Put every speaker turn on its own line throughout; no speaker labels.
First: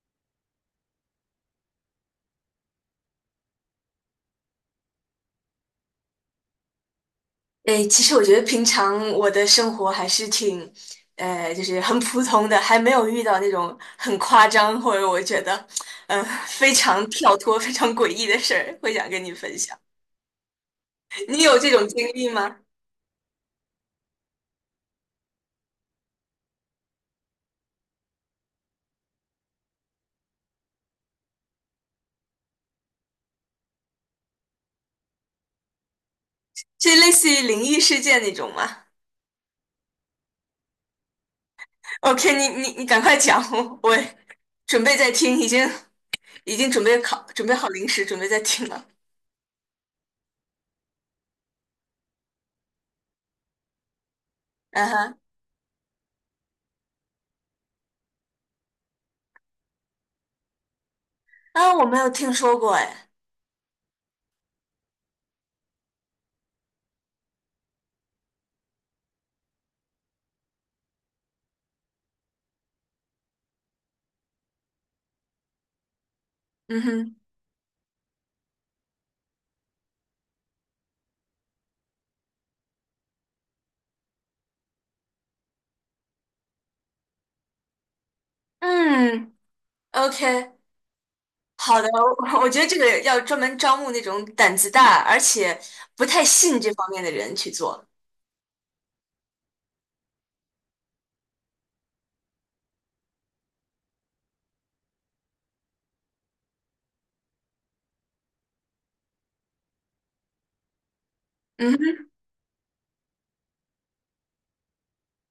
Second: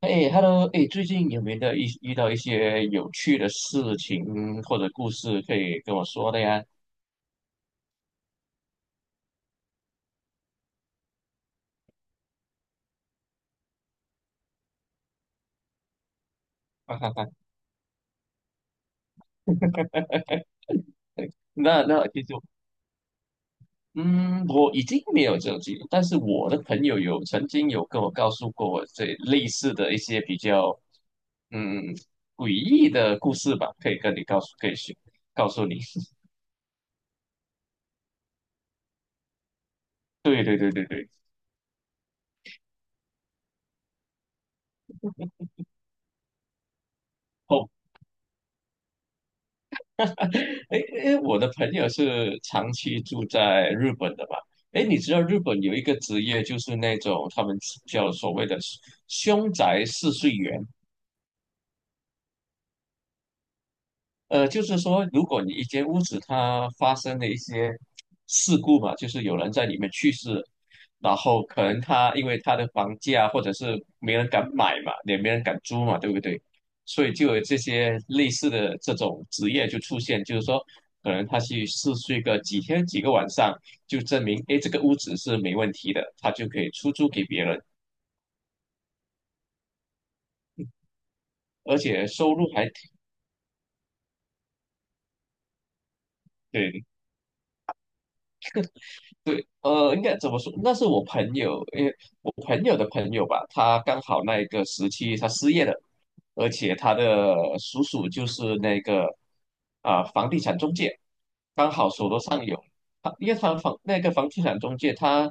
哎，Hello，哎，最近有没有遇到一些有趣的事情或者故事可以跟我说的呀？
诶，其实我觉得平常我的生活还是挺，就是很普通的，还没有遇到那种很夸张或者我觉得，非
哈
常
哈哈。
跳脱、非常诡异的事儿，会想跟你分享。你有这
那
种经
那其
历
实，
吗？
嗯，我已经没有这种经历，但是我的朋友曾经跟我告诉过我这类似的一些比较嗯诡异的故事吧，可以跟你告诉，可以去告诉你。
是类似于灵异事件那种吗
对对对对对。
？OK,你赶快讲，我准备在听，已经准备准备好
哦。
零食，准备在听了。
哎，哎，我的朋友是长期住在日本的吧？哎，
嗯
你知
哼。
道日本有一个职业就是那种他们叫所谓的凶宅试睡员。
啊，我没有听说过。哎。
就是说，如果你一间屋子它发生了一些事故嘛，就是有人在里面去世，然后可能他因为他的房价或者是没人敢买嘛，也没人敢租嘛，对不对？
嗯
所以
哼。
就有这些类似的这种职业就出现，就是说，可能他去试睡个几天几个晚上，就证明，诶，这个屋子是没问题的，他就可以出租给别人，
嗯，OK,
而
好的，
且收
我
入
觉
还
得这
挺。
个要专门招募那种胆子大，而且不太信这
对
方面的人去做。
对，应该怎么说？那是我朋友，因为我朋友的朋友吧，他刚好那一个时期他失业了，而且他的叔叔就是那个房地产中介，刚
嗯
好手
哼。
头上有。他因为那个房地产中介他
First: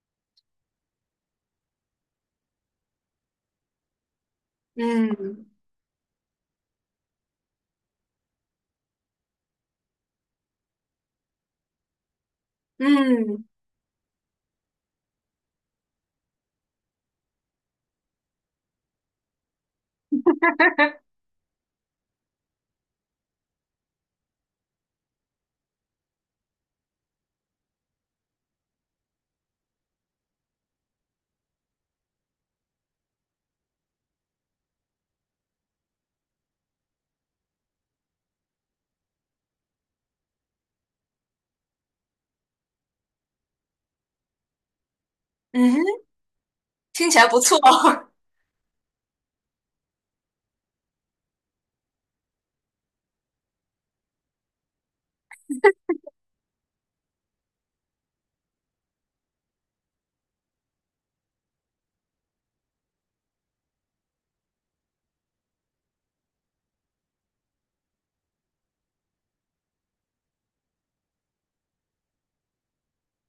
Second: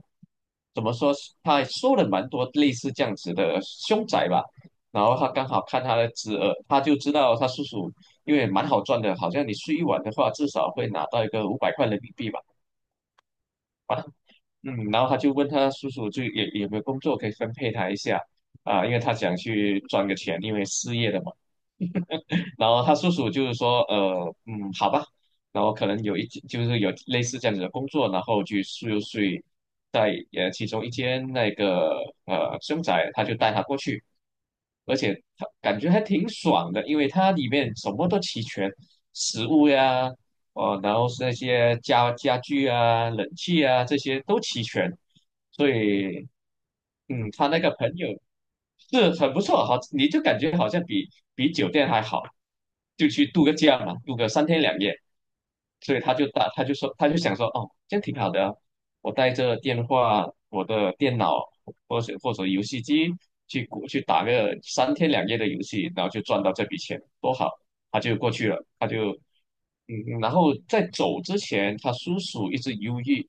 怎么说？他收了蛮多类似这样子的凶宅吧，然后他
嗯
刚好看他的侄儿，他就知道他叔叔因为蛮好赚的，好像你睡一晚的话，至少会拿到一个500块人民币吧。
嗯
嗯，然后他就问他叔叔就也有没有工作可以分配他一下啊，因为他想去赚个钱，因为失业了嘛。然后他叔叔就是说，好吧，然后可能就是有类似这样子的工作，然后去又睡在其中一间那个凶宅，他就带他过去。而且他感觉还挺爽的，因为它里面什么都齐全，食物呀。哦，然后是那些家具啊、冷气啊这些都齐全，所
嗯哼。
以
听起来不
他
错。
那 个朋友是很不错，好，你就感觉好像比酒店还好，就去度个假嘛，度个三天两夜。所以他就想说，哦，这样挺好的啊，我带着电话、我的电脑或者游戏机去打个三天两夜的游戏，然后就赚到这笔钱，多好。他就过去了。他就嗯，然后在走之前，他叔叔一直犹豫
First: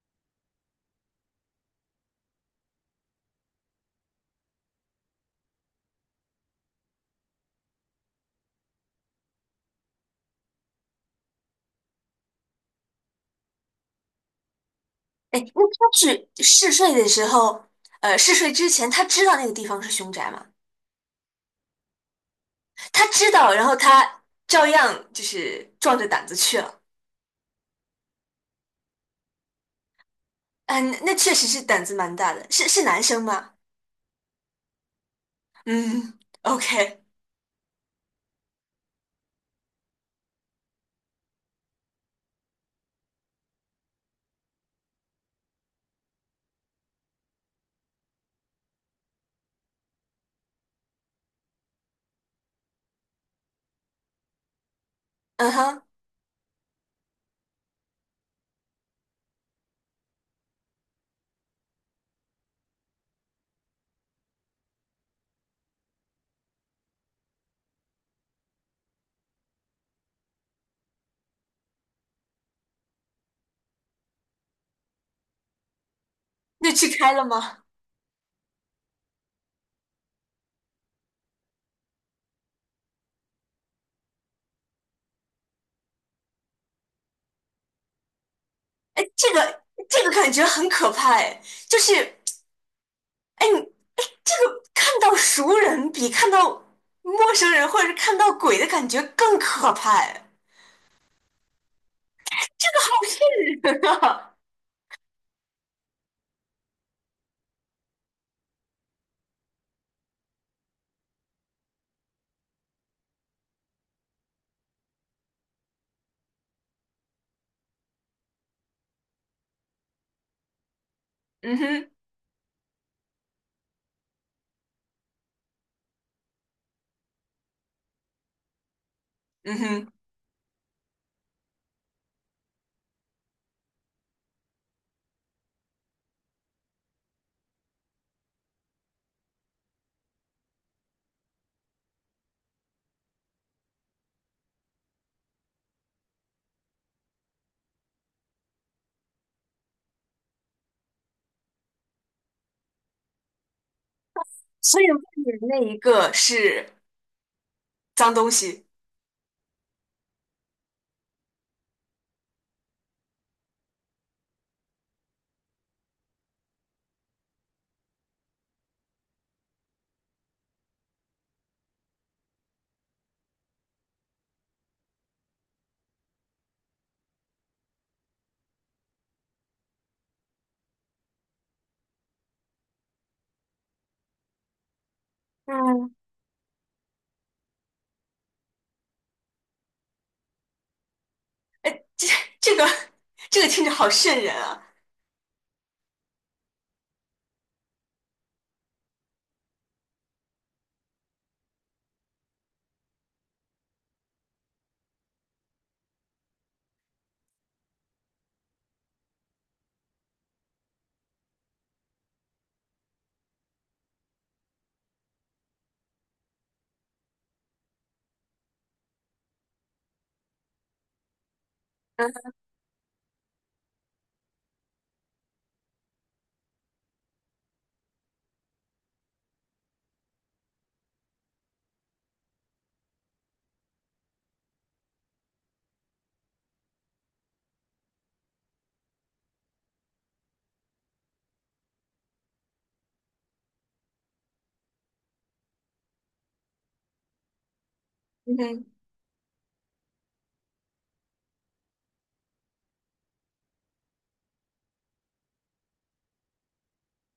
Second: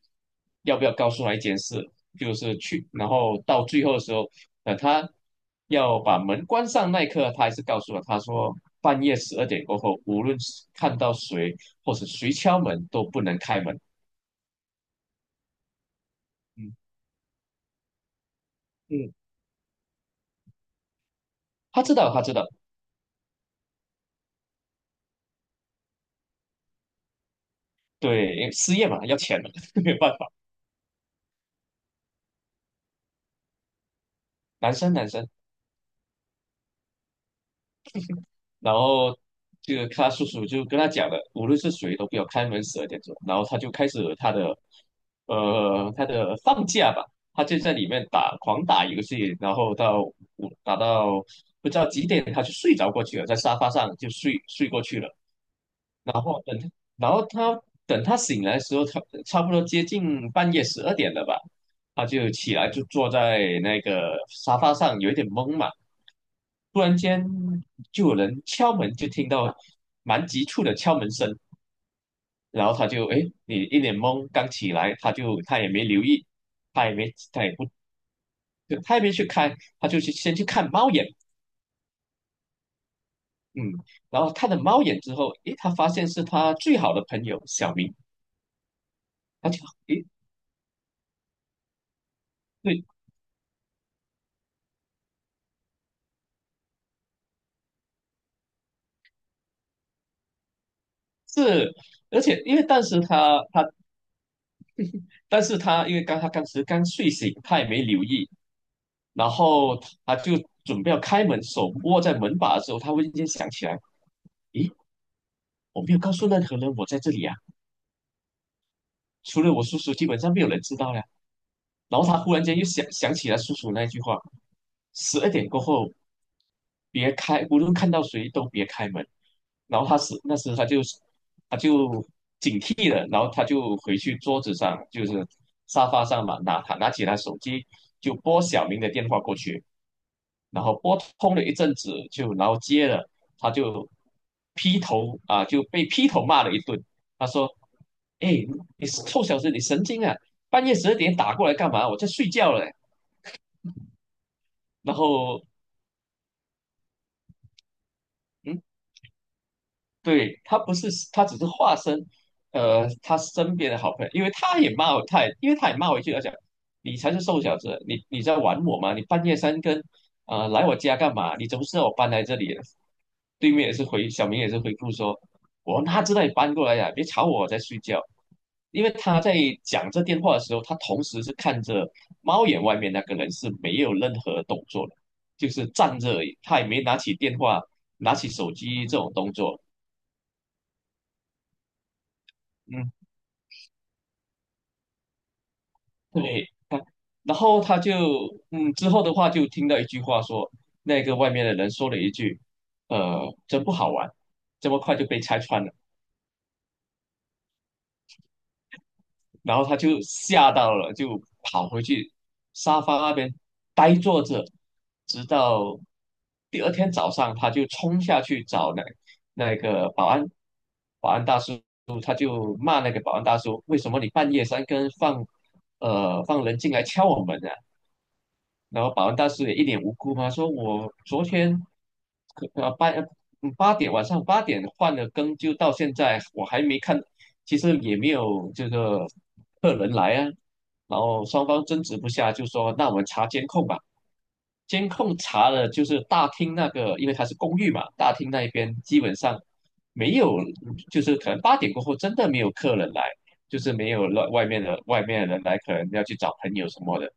要不要告诉他一件事，就是去，然后到最后的时候，他要把门关上那一刻，他还是告诉了他说，半夜十二点过后，无论是看到谁或者谁敲门都不能开门。
哎，那他是嗜
嗯
睡的时候，呃，嗜睡之前他
嗯，
知道那个地方是凶宅吗？
他知道，他知道。
他知道，然后他照样就是壮着胆子去了。
对，因为失业嘛，要钱嘛，没有办法。
嗯，那确实是胆子蛮大的。是是男生吗？
男生男生。
嗯，OK。
然后这个他叔叔就跟他讲了，无论是谁都不要开门12点钟。然后他就开始他的放假吧，他就在里面狂打游戏，然后打到不知道几点他就睡着过去了，在沙发上就睡过去了。
嗯哼。
然后等他，然后等他醒来的时候，差不多接近半夜十二点了吧，他就起来就坐在那个沙发上，有一点懵嘛。突然间就有人敲门，就听到蛮急促的敲门声，然后他就哎，诶，你一脸懵，刚起来，他也没留意，
那
他
去
也
开
没
了
他也
吗？
不他也没去看，他就先去看猫眼。嗯，然后看了猫眼之后，诶，他发现是他最好的朋友小明。
哎，这
他就
个这
诶，
个感觉很可怕哎，就是
对，
哎你哎，这个看到熟人比看到陌生人或者是看到鬼的感觉更可怕哎，
是。而且因为
这个
当时他他
好瘆人啊！
但是他因为刚他当时刚睡醒，他也没留意，然后他就准备要开门，手握在门把的时候，他忽然间想起来，咦，我没有告诉任何人我在这里啊，除了我叔叔，基本上没有人知道呀。
嗯哼。
然后他忽然间又想起了叔叔那句话：十二点过后，别开，无论看到谁都别开门。
嗯
然后
哼。
他是那时他就他就警惕了，然后他就回去桌子上，就是沙发上嘛，拿起他手机就拨小明的电话过去，然后拨通了一阵子然后接了，他就劈头啊就被劈头骂了一顿。他说：“哎，你臭小子，你神经啊！半夜十二点打过来干嘛？我在睡觉嘞。”
所以
然
外面
后
那一个是脏东
嗯，
西。
对，他不是，他只是化身，他身边的好朋友。因为他也骂我一句，他讲，你才是瘦小子，你在玩我吗？你半夜三更，来我家干嘛？你怎么知道我搬来这里了？对面也是回，小明也是回复说，我哪知道你搬过来呀、别吵我，我在睡觉。因为他在讲这电话的时候，他同时是看着猫眼外面那个人是没有任何动作的，就是
嗯，
站着而已，他也没拿起电话、拿起手机这种动作。
这这个
嗯，
这个听着好瘆人啊！
对，他然后他就，之后的话就听到一句话说，那个外面的人说了一句，真不好玩，这么快就被拆穿了。然后他就吓到了，就跑回去沙发那边呆坐着，直到第二天早上，他就冲下去找那个保安，保安大叔，他就骂那个保安大叔，为什么你半夜三更放人进来敲我门啊？然后保安大师也一脸无辜嘛，说我昨天可呃八嗯八点晚上8点换了更，就到现在我还没看，其实也没有这个客人来啊。然后双方争执不下，就说那我们查监控吧。监控查了，就是大厅那个，因为它是公寓嘛，大厅
嗯
那一
哼。
边基本上没有，就是可能八点过后真的没有客人来。就是没有了外面的人来，可能要去找朋友什么的。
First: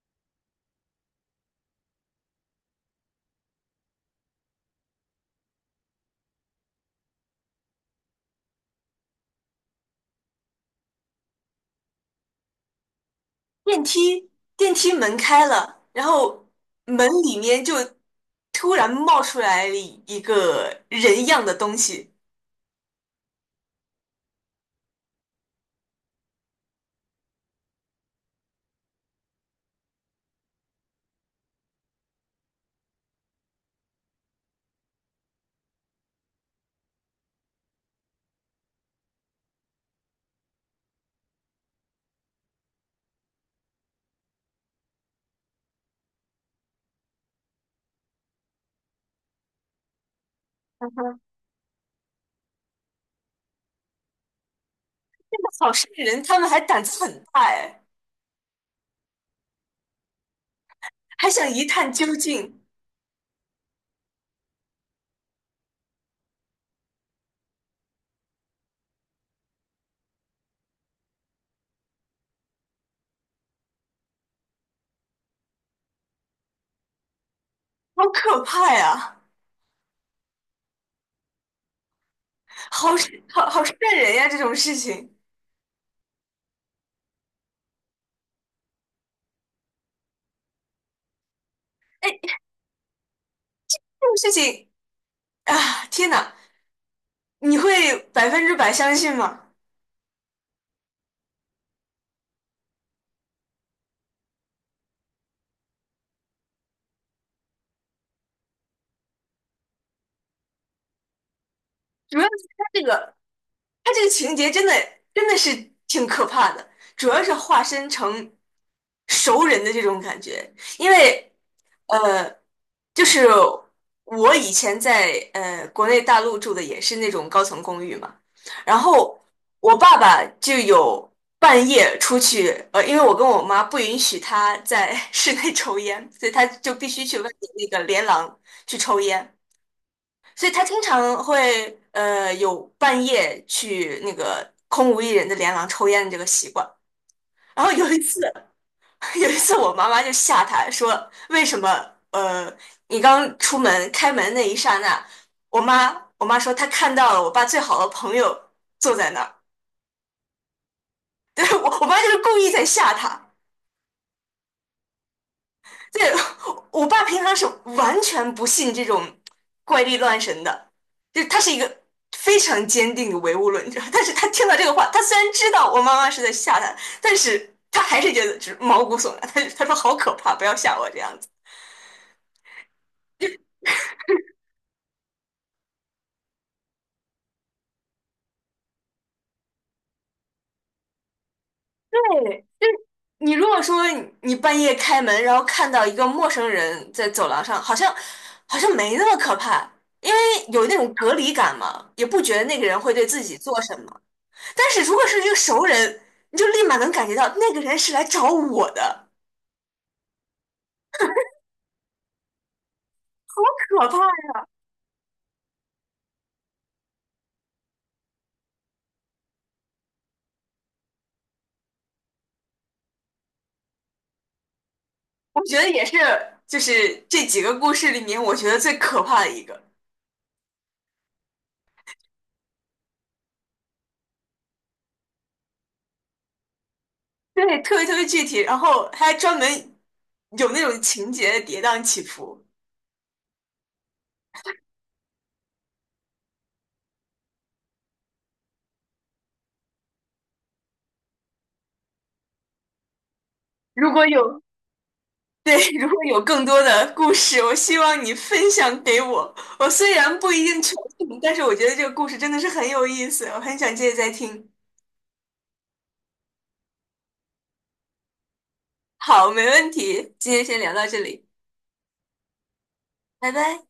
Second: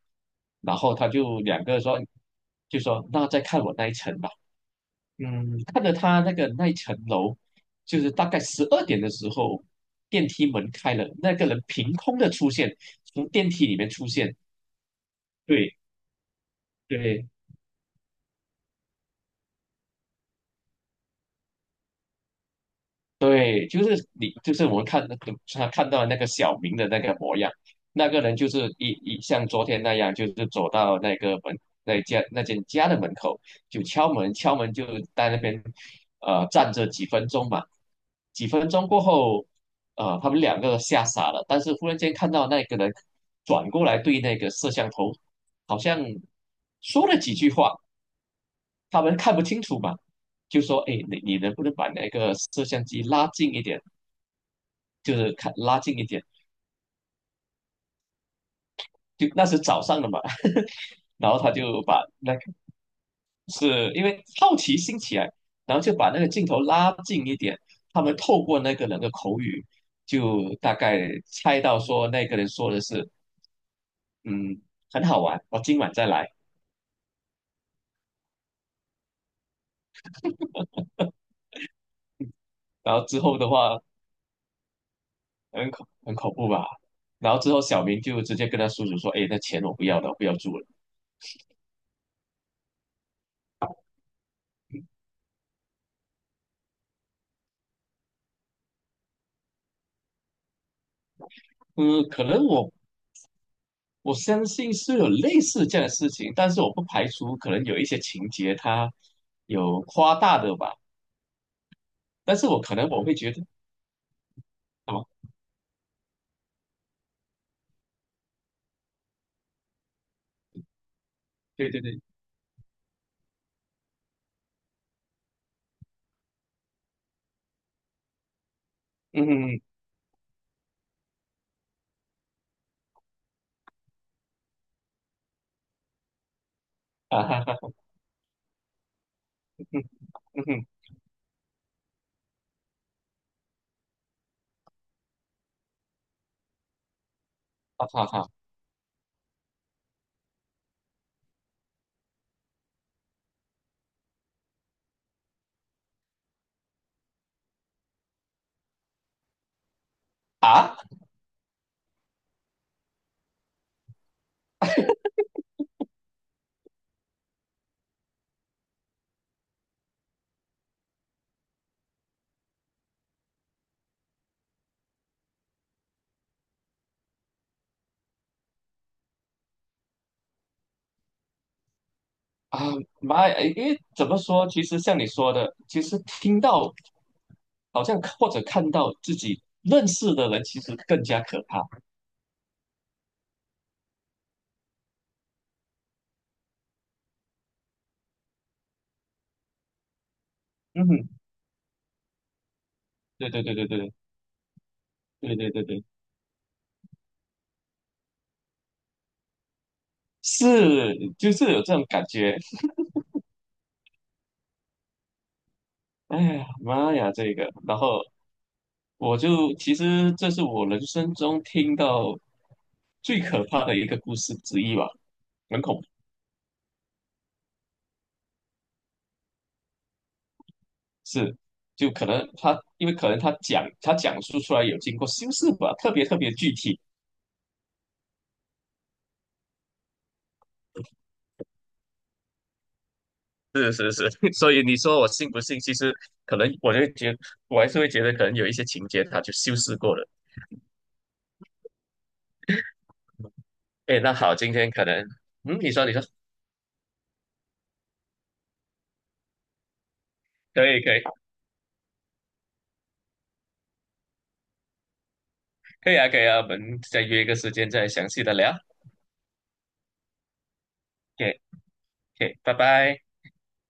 然后他就两个说，就说那再看我那一层吧。嗯，看着他那个那一层楼，就是大概十二点的时候，电梯门开了，那个人凭空的出现，从电梯里
电
面出
梯
现。
电梯门开
对
了，然后门
对，
里面就突然冒出来了一个人样的东西。
对，就是你，就是我们看那个他看到那个小明的那个模样，那个人就是像昨天那样，就是走到那个门那家那间家的门口，就敲门就在那边站着几分钟嘛。几分钟过后，他们两个吓傻了，但是忽然间看到那个人转过来对那个摄像头，好像说了几句话，他们看不清楚嘛，就说：
嗯
“哎，
哼，
你能不能把那个摄像机拉近一点？”就是
这个
看
好
拉
渗
近一
人，
点，
他们还胆子很大哎，
就那是早上的嘛。
还
然后
想
他
一
就
探
把
究
那个
竟。
是因为好奇心起来，然后就把那个镜头拉近一点，他们透过那个人的口语，就大概猜到说那个人说的是，嗯，很好玩，我今晚再来。
好可怕呀，好
然后
渗
之后的
好好渗
话，
人呀！这种事情，
很恐怖吧。然后之后小明就直接跟他叔叔说，哎，那钱我不要了，我不要住了。
哎，这种事情，啊，天呐，你会百分之百相信吗？
嗯，可能我相信是有类似这样的事情，但是我不排除可能有一些情节它有夸大的吧。
主要是
但是我
他
可
这
能我
个，
会觉得什
他这个情节真的
么？
真的是挺可怕的，主要是化身成熟人的这种感觉，因为。
对对对。
呃，就是我以前在国内大陆住的也是那种高层公寓嘛，然
嗯
后
哼。嗯。
我爸爸就有半夜出去，呃，因为我跟我妈不允许他在 室内抽烟，所以他就必须去
啊
外
哈
面
哈。
那个连廊去抽烟，
嗯。嗯
所以他
哼。
经常会有半夜去那个空无一人的连廊抽烟的这个习惯。然后
啊
有一
哈
次。
哈。
有一次，我妈妈就吓他说："为什么？呃，你刚出门开门那一刹那，我妈说她看到了我爸最好的朋友坐在那儿。
啊，
对，我妈就是故意在吓他。对，我爸平常是完全不信这种怪力乱神的，就他是一个非常坚定的唯物论者。但是他听到这个话，他虽然知道我妈妈是在吓他，但是他还是觉得就是毛骨悚然。他说好可怕，不要吓我这样子。
啊妈呀！因为怎么说，其实像你说的，其实听到好像或者看到自己认识的人，其实更加可怕。
对。你如果说你半夜开门，然后看到一个陌生人在走廊上，好像没那么可怕，因为有那
嗯
种
哼，
隔离感嘛，也不觉得那个人会对自
对
己
对对
做
对
什
对
么。但是如果是一个
对对对
熟
对，
人，你就立马能感觉到那个人是来找我的，
是就是有这种感觉。
可怕呀！
哎呀妈呀，这个，然后。我就其实这是我人生中听到最可怕的一个故事之一吧，
我觉
很
得
恐
也
怖。
是，就是这几个故事里面，我觉得最可怕的一个，
是，就可能他，因为可能他讲述出来有经过修饰吧，特别特别具体。
对，特别特别具体，然后还专门有那种情节的跌宕起伏。
是是是。所以你说我信不信？其实可能我还是会觉得可能有一些情节他就修饰过了。
如
哎，
果
那好，
有。
今天可能，
对，
你说
如
你说，
果有更多的故事，我希望你分享给我。我虽然不一定
可
全
以可
信，
以
但是我觉得这个故事真的是很有意思，我很想接着再听。
可以啊可以啊，我们再约一个时间再详细的聊。
好，没问题，今天先聊到这里，
OK OK，拜拜。
拜拜。